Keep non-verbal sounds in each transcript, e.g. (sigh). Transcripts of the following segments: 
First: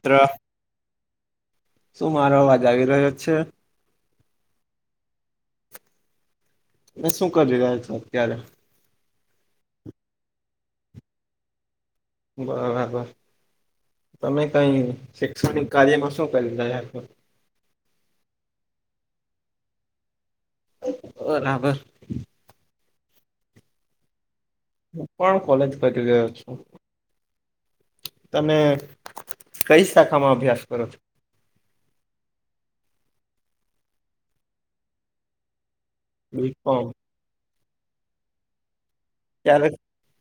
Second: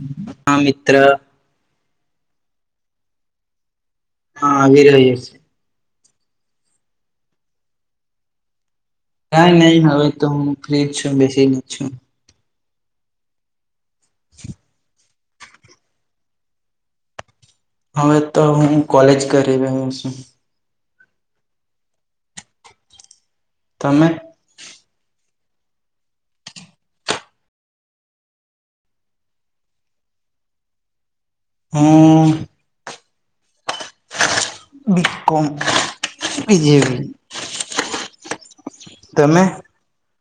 મિત્ર હ મિત્ર. શું મારો અવાજ આવી રહ્યો છે. હા આવીવેર જ છે. મે શું કરી રહ્યા છે અત્યારે. ના નહી હવે તો હું ફ્રી જ છું બેસીને છું. બરાબર તમે કઈ શિકષણિક કાર્યમાં શું કરીધા યાર. હવે તો હું કોલેજ કર હું. બરાબર. તમે. હું પણ કોલેજ કરી ગયો છું. તમે કઈ શાખામાં અભ્યાસ કરો છો. હ (unintelligible) વિકોમ બીકોમ વિજય. તમે ત્યારે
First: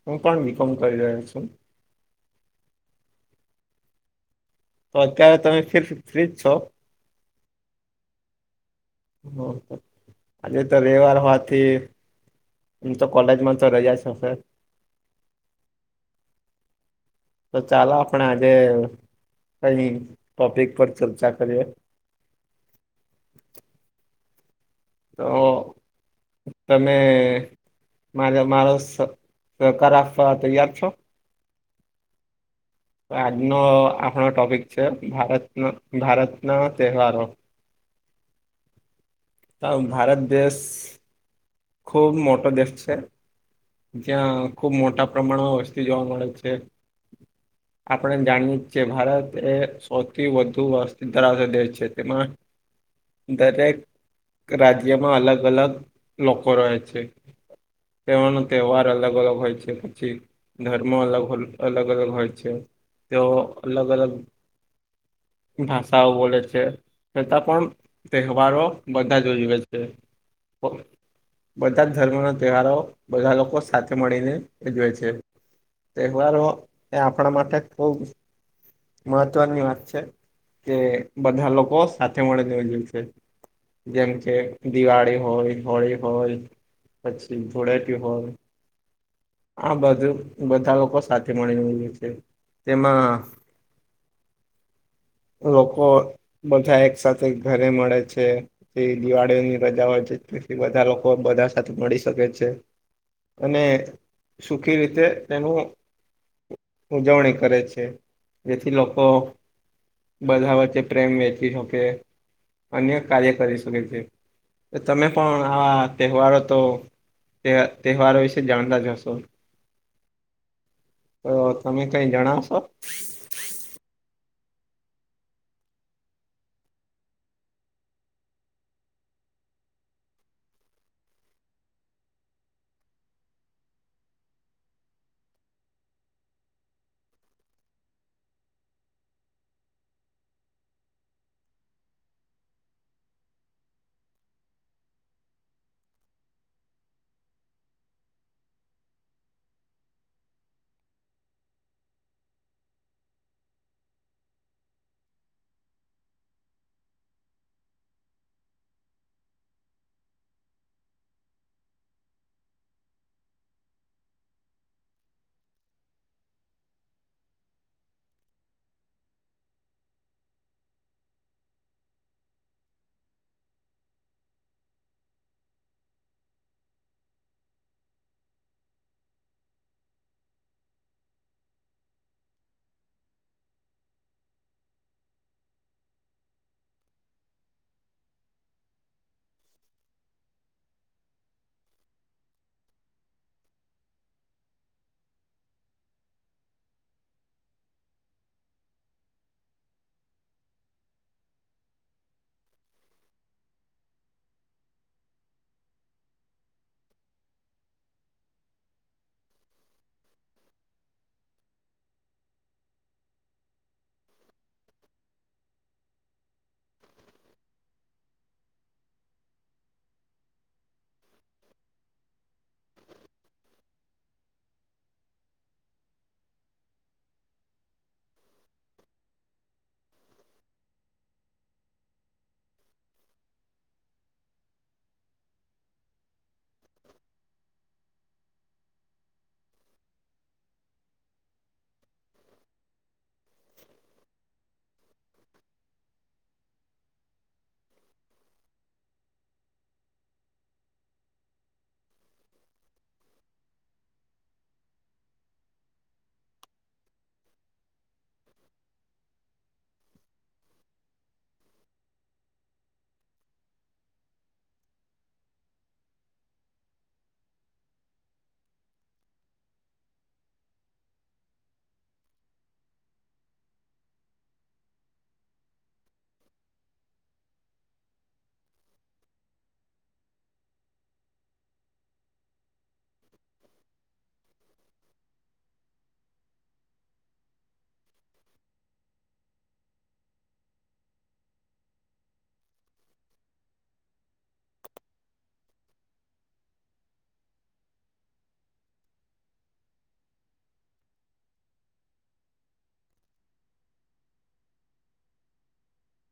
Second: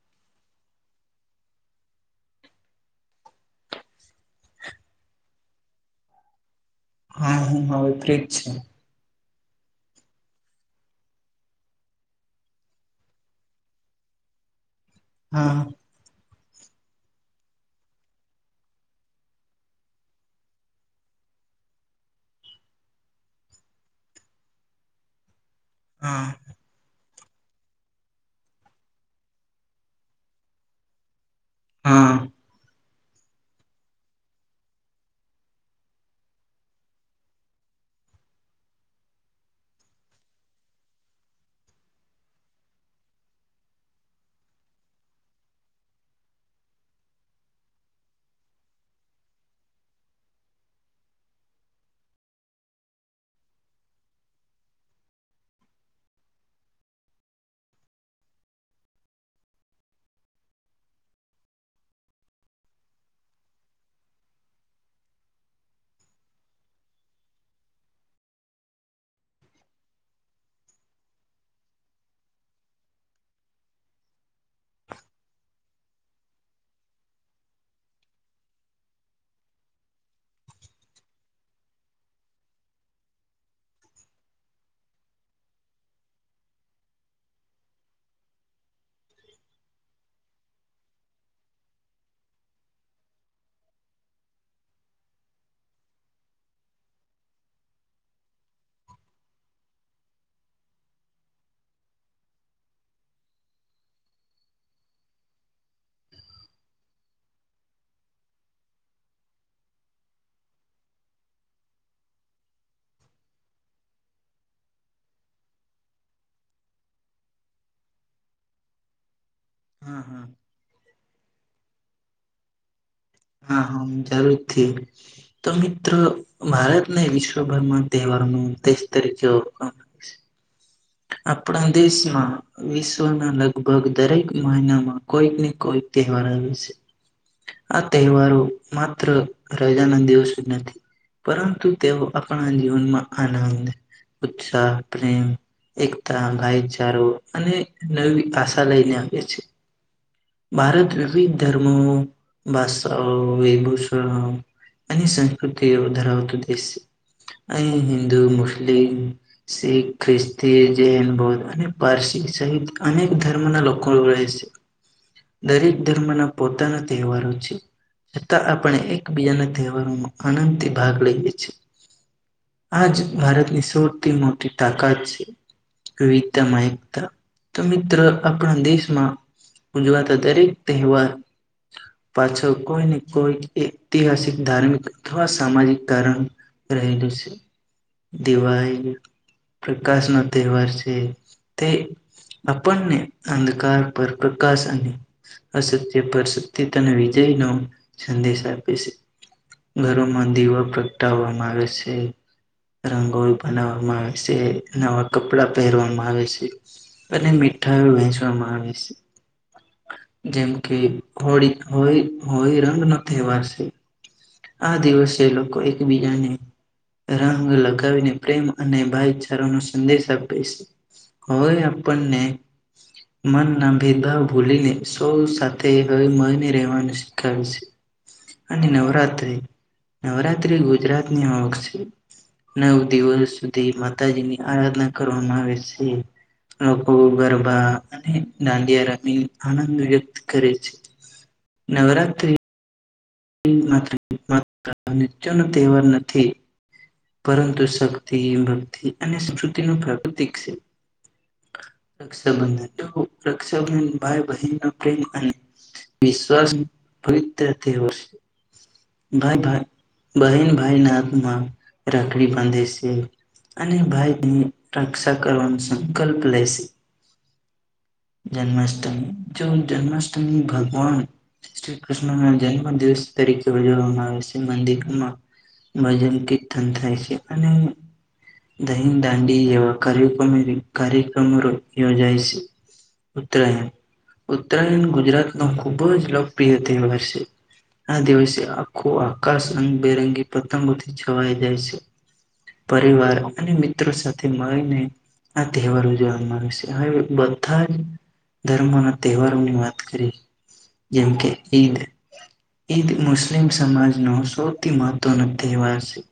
હું પણ બીકોમ કરી રહ્યો છું. તો અત્યારે તમે ફર ફ્રીજ છો. હા હા હવે ફ્રીજ છે. હ આજે તો રવવાર હોવાથી. તમ તો કોલેજમાં તો રજા છે સર. હા. તો ચાલો આપણે આજે કઈ ટોપિક પર ચર્ચા કરીએ. તો. હા. તમે મારે મારો સહકાર આપવા તૈયાર છો. હા. આજનો આપણો ટોપિક છે ભારત ભારત ના તહેવારો. તો ભારત દેશ. ખૂબ મોટો દેશ છે. જ્યાં ખુબ મોટા પ્રમાણમાં વસ્તી જોવા મળે છે. આપણે જાણીએ જ છીએ ભારત એ સૌથી વધુ વસ્ ધરાવતા દેશ છે તેમાં. દરેક રાજ્યમાં અલગ અલગ લોકો રહે છે. તેવાનો તહેવાર અલગ અલગ હોય છે પછી. ધર્મો અલગ અલગ અલગ હોય છે તે અલગ અલગ. ભાષાઓ બોલે છે છતાં પણ. તહેવારો બધા જોઈવે છે. બધા જ ધર્મ ના તહેવારો બધા લોકો સાથે મળીને ઉજવે છે. તહેવારો એ આપણા માટે ખુબ. મહત્વની વાત છે કે બધા લોકો સાથે મળે દવા જો છે. જેમ કે દિવાળી હોય હોળી. હોય પછી થોડાપ હોય. આ બધું બધા લોકો સાથે મળીું છે તેમાં. લોકોકો. બધા એક સાથેથ ઘરે મળે છે દિવાળીની રજા હોય છે બધા લોકો બધા સાથે મળી શકે છે. અને સુખી રીતે તેનું. ઉજવણી કરે છે જેથી લોકો. બધા વચ્ચે પ્રેમ વેચી શકે. અન્ય કાર્ય કરી શકે છે તમે પણ. હા, તહેવારો તો, ત તહેવારો વિશે જાણતા જ હશો. હા હા અહ તમે કઈ જણાવશો? હા, હા જરૂરથી. તો મિત્ર, ભારતને વિશ્વભરમાં તહેવારનું દેશ તરીકે ઓ આપણા દેશમાં વિશ્વના લગભગ દરેક મહિનામાં કોઈક ને કોઈક તહેવાર આવે સે. આ તહેવારો માત્ર રજાના દિવસો જ નથી. પરંતુ તેઓ આપણા જીવનમાં આનંદ, ઉત્સાહ, પ્રેમ એકતા, ભાઈચારો અને નવી આશા લઈને આવે છે. ભારત વિવિધ ધર્મો, ભાષાઓ, વિભૂષણ અને સંસ્કૃતિઓ ધરાવતો દેશ છે. અહીં હિન્દુ, મુસ્લિમ શીખ, ખ્રિસ્તી, જૈન, બૌદ્ધ અને પારસી સહિત અનેક ધર્મના લોકો રહે સે. દરેક ધર્મના પોતાના તહેવારો છે. છતાં આપણે એકબીજાના તહેવારોમાં આનંદથી ભાગ લઈએે છીએ. આજ ભારતની સૌથી મોટી તાકાત છે. વિવિધતામાં એકતા તો મિત્ર આપણા દેશમાં ઉજવાતા દરેક તહેવાર પાછળ કોઈને કોઈક ઐતિહાસિક ધાર્મિક અથવા સામાજિક ધારણ રહેલું સે. દિવાળી પ્રકાશ નો તહેવાર છે. તે આપનને અંધકાર પર (unintelligible) વિકાસ, અને અસત્ય પર સત્યતા અને વિજય નો સંદેશ આપે છે. ઘરોમાં દીવા પ્રગટાવવામાં આવે છે. રંગોળી બનાવવામાં આવે છે, નવા કપડા પહેરવામાં આવે છે. અને મીઠાઈઓ વહેંચવામાં આવે સ. જેમ કે હોળી, હોય હોળી રંગનો તહેવાર સે. આ દિવસે લોકો એકબીજાને રંગ લગાવીને પ્રેમ અને ભાઈચારા નો સંદેશ આપે સ. હોય આપણને મન ના ભેદભાવ ભૂલીને સૌ સાથે હળી મળીને રહેવાનું શીખવે છે. અને નવરાત્રી, નવરાત્રી ગુજરાત ની આવક છે. નવ દિવસ સુધી માતાજી ની આરાધના કરવામાં આવે છે. લોકો ગરબા અને દાંડિયા રમી આનંદ વ્યક્ત કરે છે. નવરાત્રી નીચ માત્ર (unintelligible) નૃત્યનો તહેવાર નથી. પરંતુ શક્તિ, ભક્તિ અને સંસ્કૃતિનું પ્રાકૃતિક સે. રક્ષાબંધન. (unintelligible) રક્ષાબંધન ભાઈ બહેનનો પ્રેમ અને વિશ્વાસ (unintelligible) પવિત્ર તહેવાર સે. ભાઈ-ભાઈ, બહેન ભાઈના હાથમાં રાખડી બાંધે છે. અને ભાઈ ની રક્ષા કરવાનો સંકલ્પ લેશે. જન્માષ્ટમી. જો જન્માષ્ટમી ભગવાન શ્રી કૃષ્ણ ના જન્મ દિવસ તરીકે ઉજવવામાં આવે છે. મંદિરમાં ભજન, કીર્તન થાય છે, અને દહીન દાંડી જેવા કાર્યક્રમ કાર્યક્રમો યોજાય છે. ઉત્તરાયણ. ઉત્તરાયણ ગુજરાતનો ખૂબ જ લોકપ્રિય તહેવાર છે. આ દિવસે આખો આકાશ રંગબેરંગી પતંગોથી છવાઈ જાય છે. પરિવાર અપને મિત્ર સાથે મળીને આ તહેવાર ઉજવવા માં આવે સે. હવે બધા જ ધર્મો ના તહેવારોની વાત કરી. જેમ કે ઈદ. ઈદ મુસ્લિમ સમાજ નો સૌથી મહત્વનો તહેવાર છે.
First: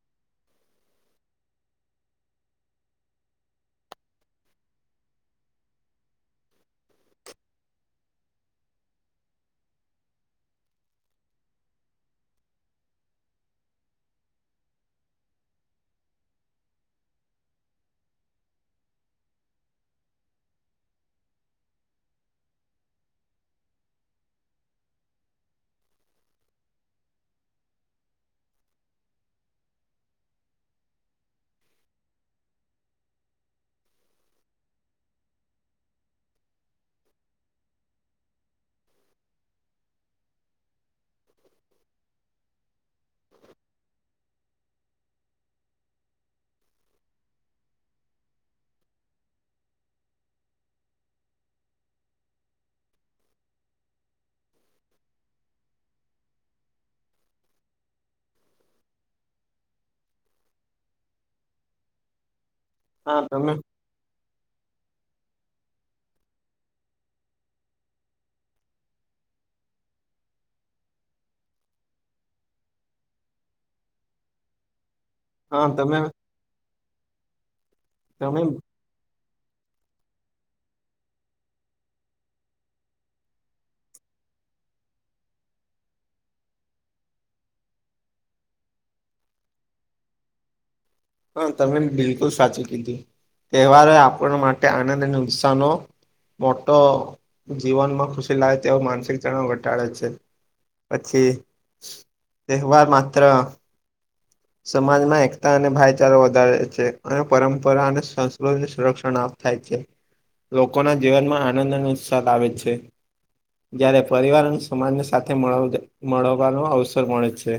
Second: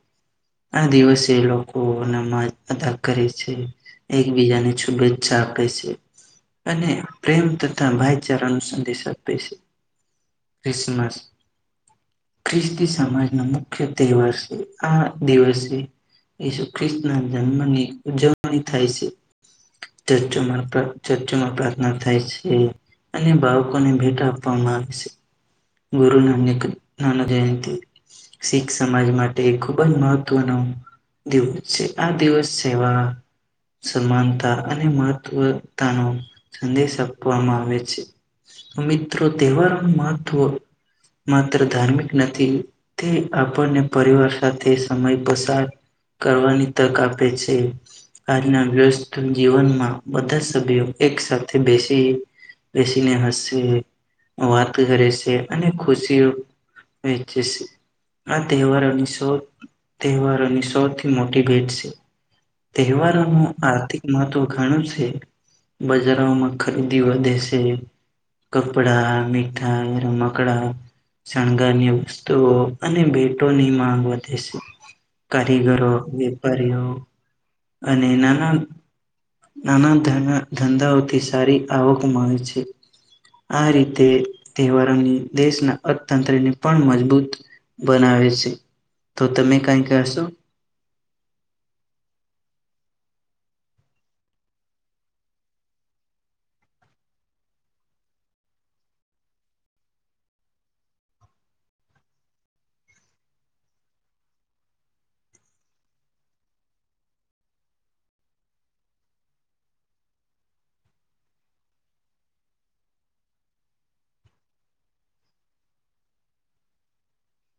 આ દિવસે લોકો નામાંજ અદા કરે છે. એકબીજાની શુભેષા આપે છે, અને પ્રેમ તથા ભાઈચારા ન સંદેશ આપે છે. ક્રિસમસ. ખ્રિસ્તી સમાજનો મુખ્ય તહેવાર છે આ. દિવસે ઈશુ ખ્રિસ્તી ના જન્મની ઉજવણી થાય છે. ચર્ચોમાં ચર્ચોમાં પ્રાર્થના થાય છે. અને બાળકોને ભેટ આપવામાં આવે છે. ગુરુ નાનક નાનક જયંતિ. શીખ સમાજ માટે ખુબ જ મહત્વનો. દિવસ છે આ દિવસ છેવા. સમાનતા અને મહત્વતા ન સંદેશ આપવામાં આવે છે. તો મિત્રો તહેવારો નુ મહત્વ માત્ર ધાર્મિક નથી, તે આપણને પરિવાર સાથે સમય પસાર. કરવાની તક આપે છે. (inaudible) ના વ્યસ્ત જીવનમાં બધા સભ્યો એક સાથે બેસી બેસીને હસે વાત કરે છે, અને ખુશી વેચે છે, આ તહેવારોની સૌ તહેવારોની સૌથી મોટી ભેટ છે. હા તમે તહેવારોનું આર્થીક મા તો ઘણું છે, બજારોમાં ખરીદી વધે છે. કપડા મીઠાઈ રમકડા શણગારની વસ્તુઓ અને ભેટોની માંગ વધે છે. હા કારીગરો તમે વેપારીઓ અને તમે નાના નાના ધ ધંધાઓથી સારી આવક મા આવે છે, આ રીતે તહેવારોની દેશના અર્થતંત્રને પણ મજબૂત, બનાવે છે, તો તમે કાઈ કરશો હ તમે બિલકુલ સાચું કીધું તહેવારો આપણા માટે આનંદ અને ઉત્સાહનો મોટો જીવનમાં ખુશી લાવે તેવો માનસિક તનાવ ઘટાડે છે. પછી તહેવાર માત્ર સમાજમાં એકતા અને ભાઈચારો વધારે છે, અને પરંપરા અને સંસ્કૃતિ સંરક્ષણ આપ થાય છે, લોકોના જીવનમાં આનંદ અને ઉત્સાહ આવે છે જયારે પરિવાર અને સમાજને સાથે મળવાનો અવસર મળે છે,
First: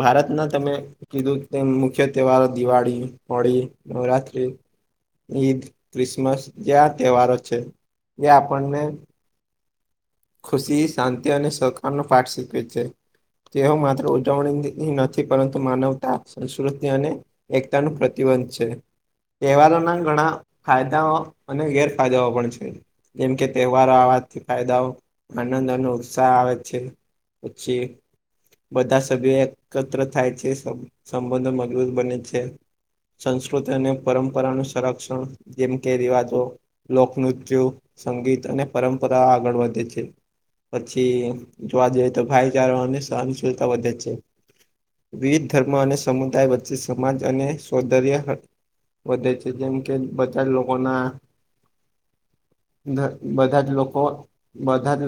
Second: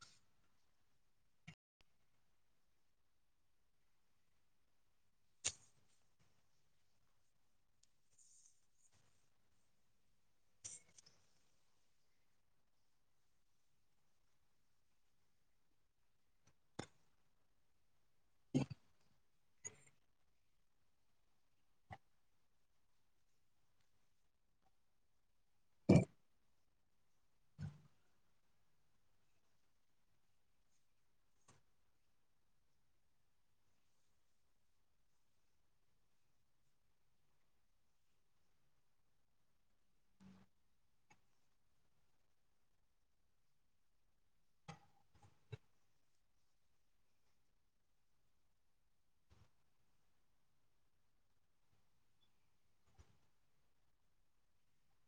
ભારતના તમે કીધું તેમ મુખ્ય તહેવારો દિવાળી હોળી નવરાત્રી ઈદ ક્રિસમસ જે તહેવારો છે, એ આપણને ખુશી શાંતિ અને સહકાર નો પાઠ શીખવે છે. તેઓ માત્ર ઉજવણી નથી, પરંતુ માનવતા સંસ્કૃતિ અને એકતા નુ પ્રતિબંધ છે, તહેવારોના ઘણા ફાયદાઓ અને ગેરફાયદાઓ પણ છે, જેમ કે તહેવારો આવાથી ફાયદાઓ આનંદ અને ઉત્સાહ આવે છે, પછી બધા સભ્યો એકત્ર થાય છે, સંબંધો મજબૂત બને છે, સંસ્કૃતિ અને પરંપરાનું સંરક્ષણ જેમ કે રિવાજો લોકનૃત્ય, સંગીત અને પરંપરા આગળ વધે છે, પછી જોવા જઈએ તો ભાઈચારો સહનશીલતા વધે જ છે, વિવિધ ધર્મ અને સમુદાય વચ્ચે સમાજ અને સૌંદર્ય વધે છે, જેમ કે બધા લોકો ના બધા જ લોકો બધા જ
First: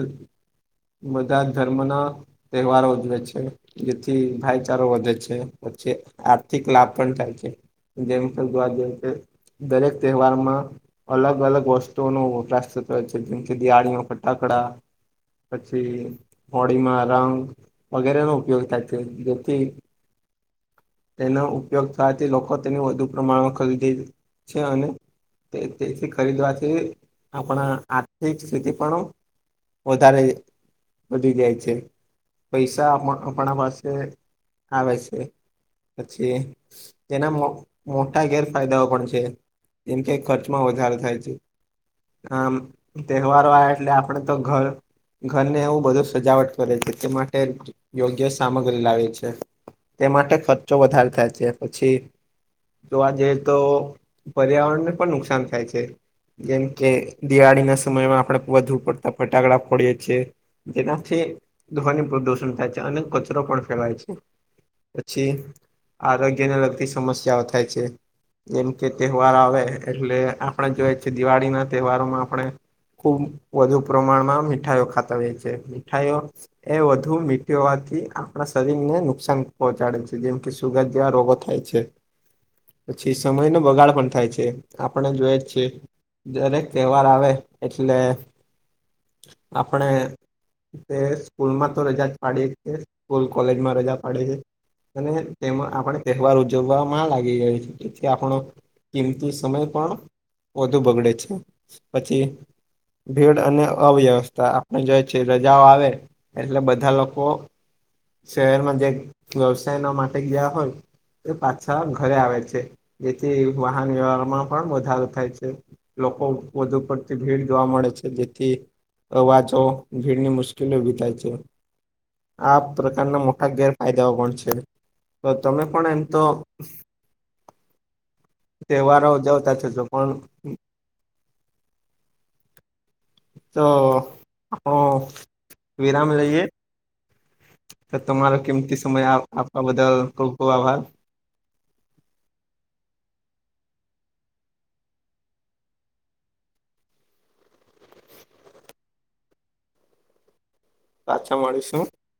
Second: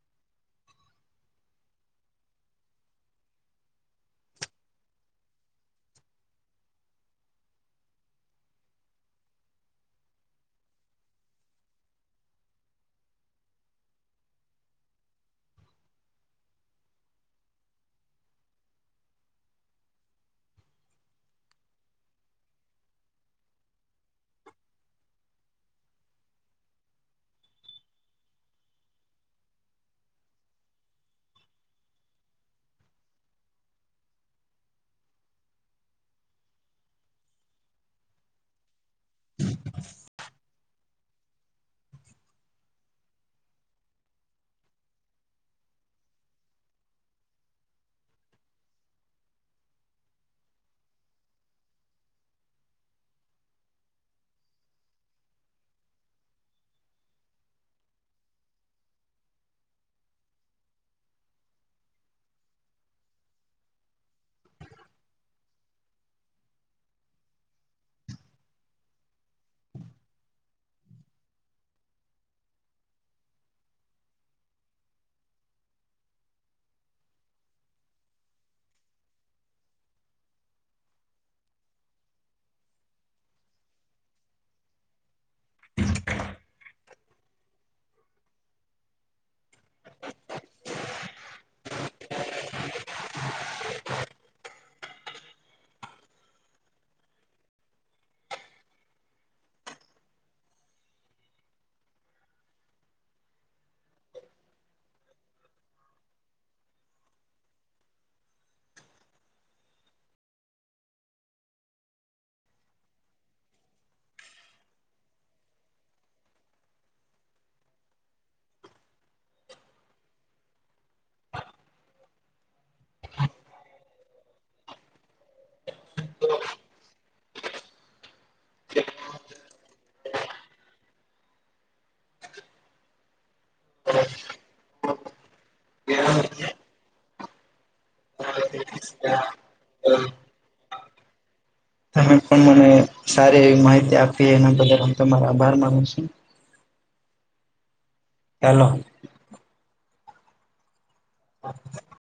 બધા ધર્મ ના તહેવારો ઉજવે છે. જેથી ભાઈચારો વધે છે પછી આર્થિક લાભ પણ થાય છે. જેમ ખલતોવા જે છે (unintelligible) દરેક તહેવારમાં અલગ અલગ વસ્તુઓનો વપરાશ થતો હોય છે જેમ કે દિવાળીઓ ફટાકડા પછી હોડીમાં રંગ વગેરે ન ઉપયોગ થાય છે જેથી તેનો ઉપયોગ થવાથી લોકો તેને વધુ પ્રમાણમાં ખરીદે છે અને તેથી ખરીદવાથી આપણા આર્થિક સ્થિતિ પણ વધારે વધી જાય છે પૈસા આપણા પાસે આવે છે. પછી જેના મોટા ગેરફાયદાઓ પણ છે જેમ કે ખર્ચમાં વધારે થાય છે. આમ તહેવારો આવે એટલે આપડે તો ઘર ઘરને એવું બધું સજાવટ કરે છે, તે માટે યોગ્ય સામગ્રી લાવે છે. તે માટે ખર્ચો વધારે થાય છે પછી જોવા જઈએ તો પર્યાવરણ ને પણ નુકસાન થાય છે. જેમ કે દિવાળી ના સમયમાં આપણે વધુ પડતા ફટાકડા ફોડીએ છીએ. જેનાથી ધવ્ની પ્રદુષણ થાય છે અને કચરો પણ ફેલાય છે. પછી આરોગ્યને લગતી સમસ્યાઓ થાય છે. જેમ કે તહેવાર આવે એટલે આપણે જોઈ છીએ દિવાળી ના તહેવારોમાં આપણે ખુબ વધુ પ્રમાણમાં મીઠાઈઓ ખાતા હોય છે, મીઠાઈઓ એ વધુ મીઠુ હોવાથી આપણા શરીરને નુકસાન પહોંચાડે છે જેમ કે સુગર જેવા રોગો થાય છે. પછી સમય નો બગાડ પણ થાય છે. આપણે જોઈએજ છીએ દરેક તહેવાર આવે એટલે આપણે સ્કૂલ માં તો રજા જ પાડી છે સ્કૂલ કોલેજમાં રજા પાડે છે અને તેમાં આપણે તહેવાર ઉજવવા લાગી જાય છી જેથી આપણો કિંમતી સમય પણ વધુ બગડે છે પછી ભીડ અને અવ્યવસ્થા આપણે જોઈએ છે રજાઓ આવે એટલે બધા લોકો શહેરમાં જે વ્યવસાયના માટે ગયા હોય એ પાછા ઘરે આવે છે જેથી વાહન વ્યવહારમાં પણ વધારો થાય છે. લોકો વધુ પડતી ભીડ જોવા મળે છે જેથી અવાજો ભીડની મુશ્કેલી ઊભી થાય છે આપ પ્રકારના મોટા ગેરફાયદાઓ પણ છે તો તમે પણ એમ તો તહેવારો ઊજવતા હોય પણ તો હ વિરામ લઈએ તો તમારો કિંમતી સમય આપવા બદલ ખુબ ખુબ આભાર તમે પણ મને સારી એવી માહિતી આપી એના બદલ હુ તમારો આભાર માનું છું. એલો. પાછા મળીશું.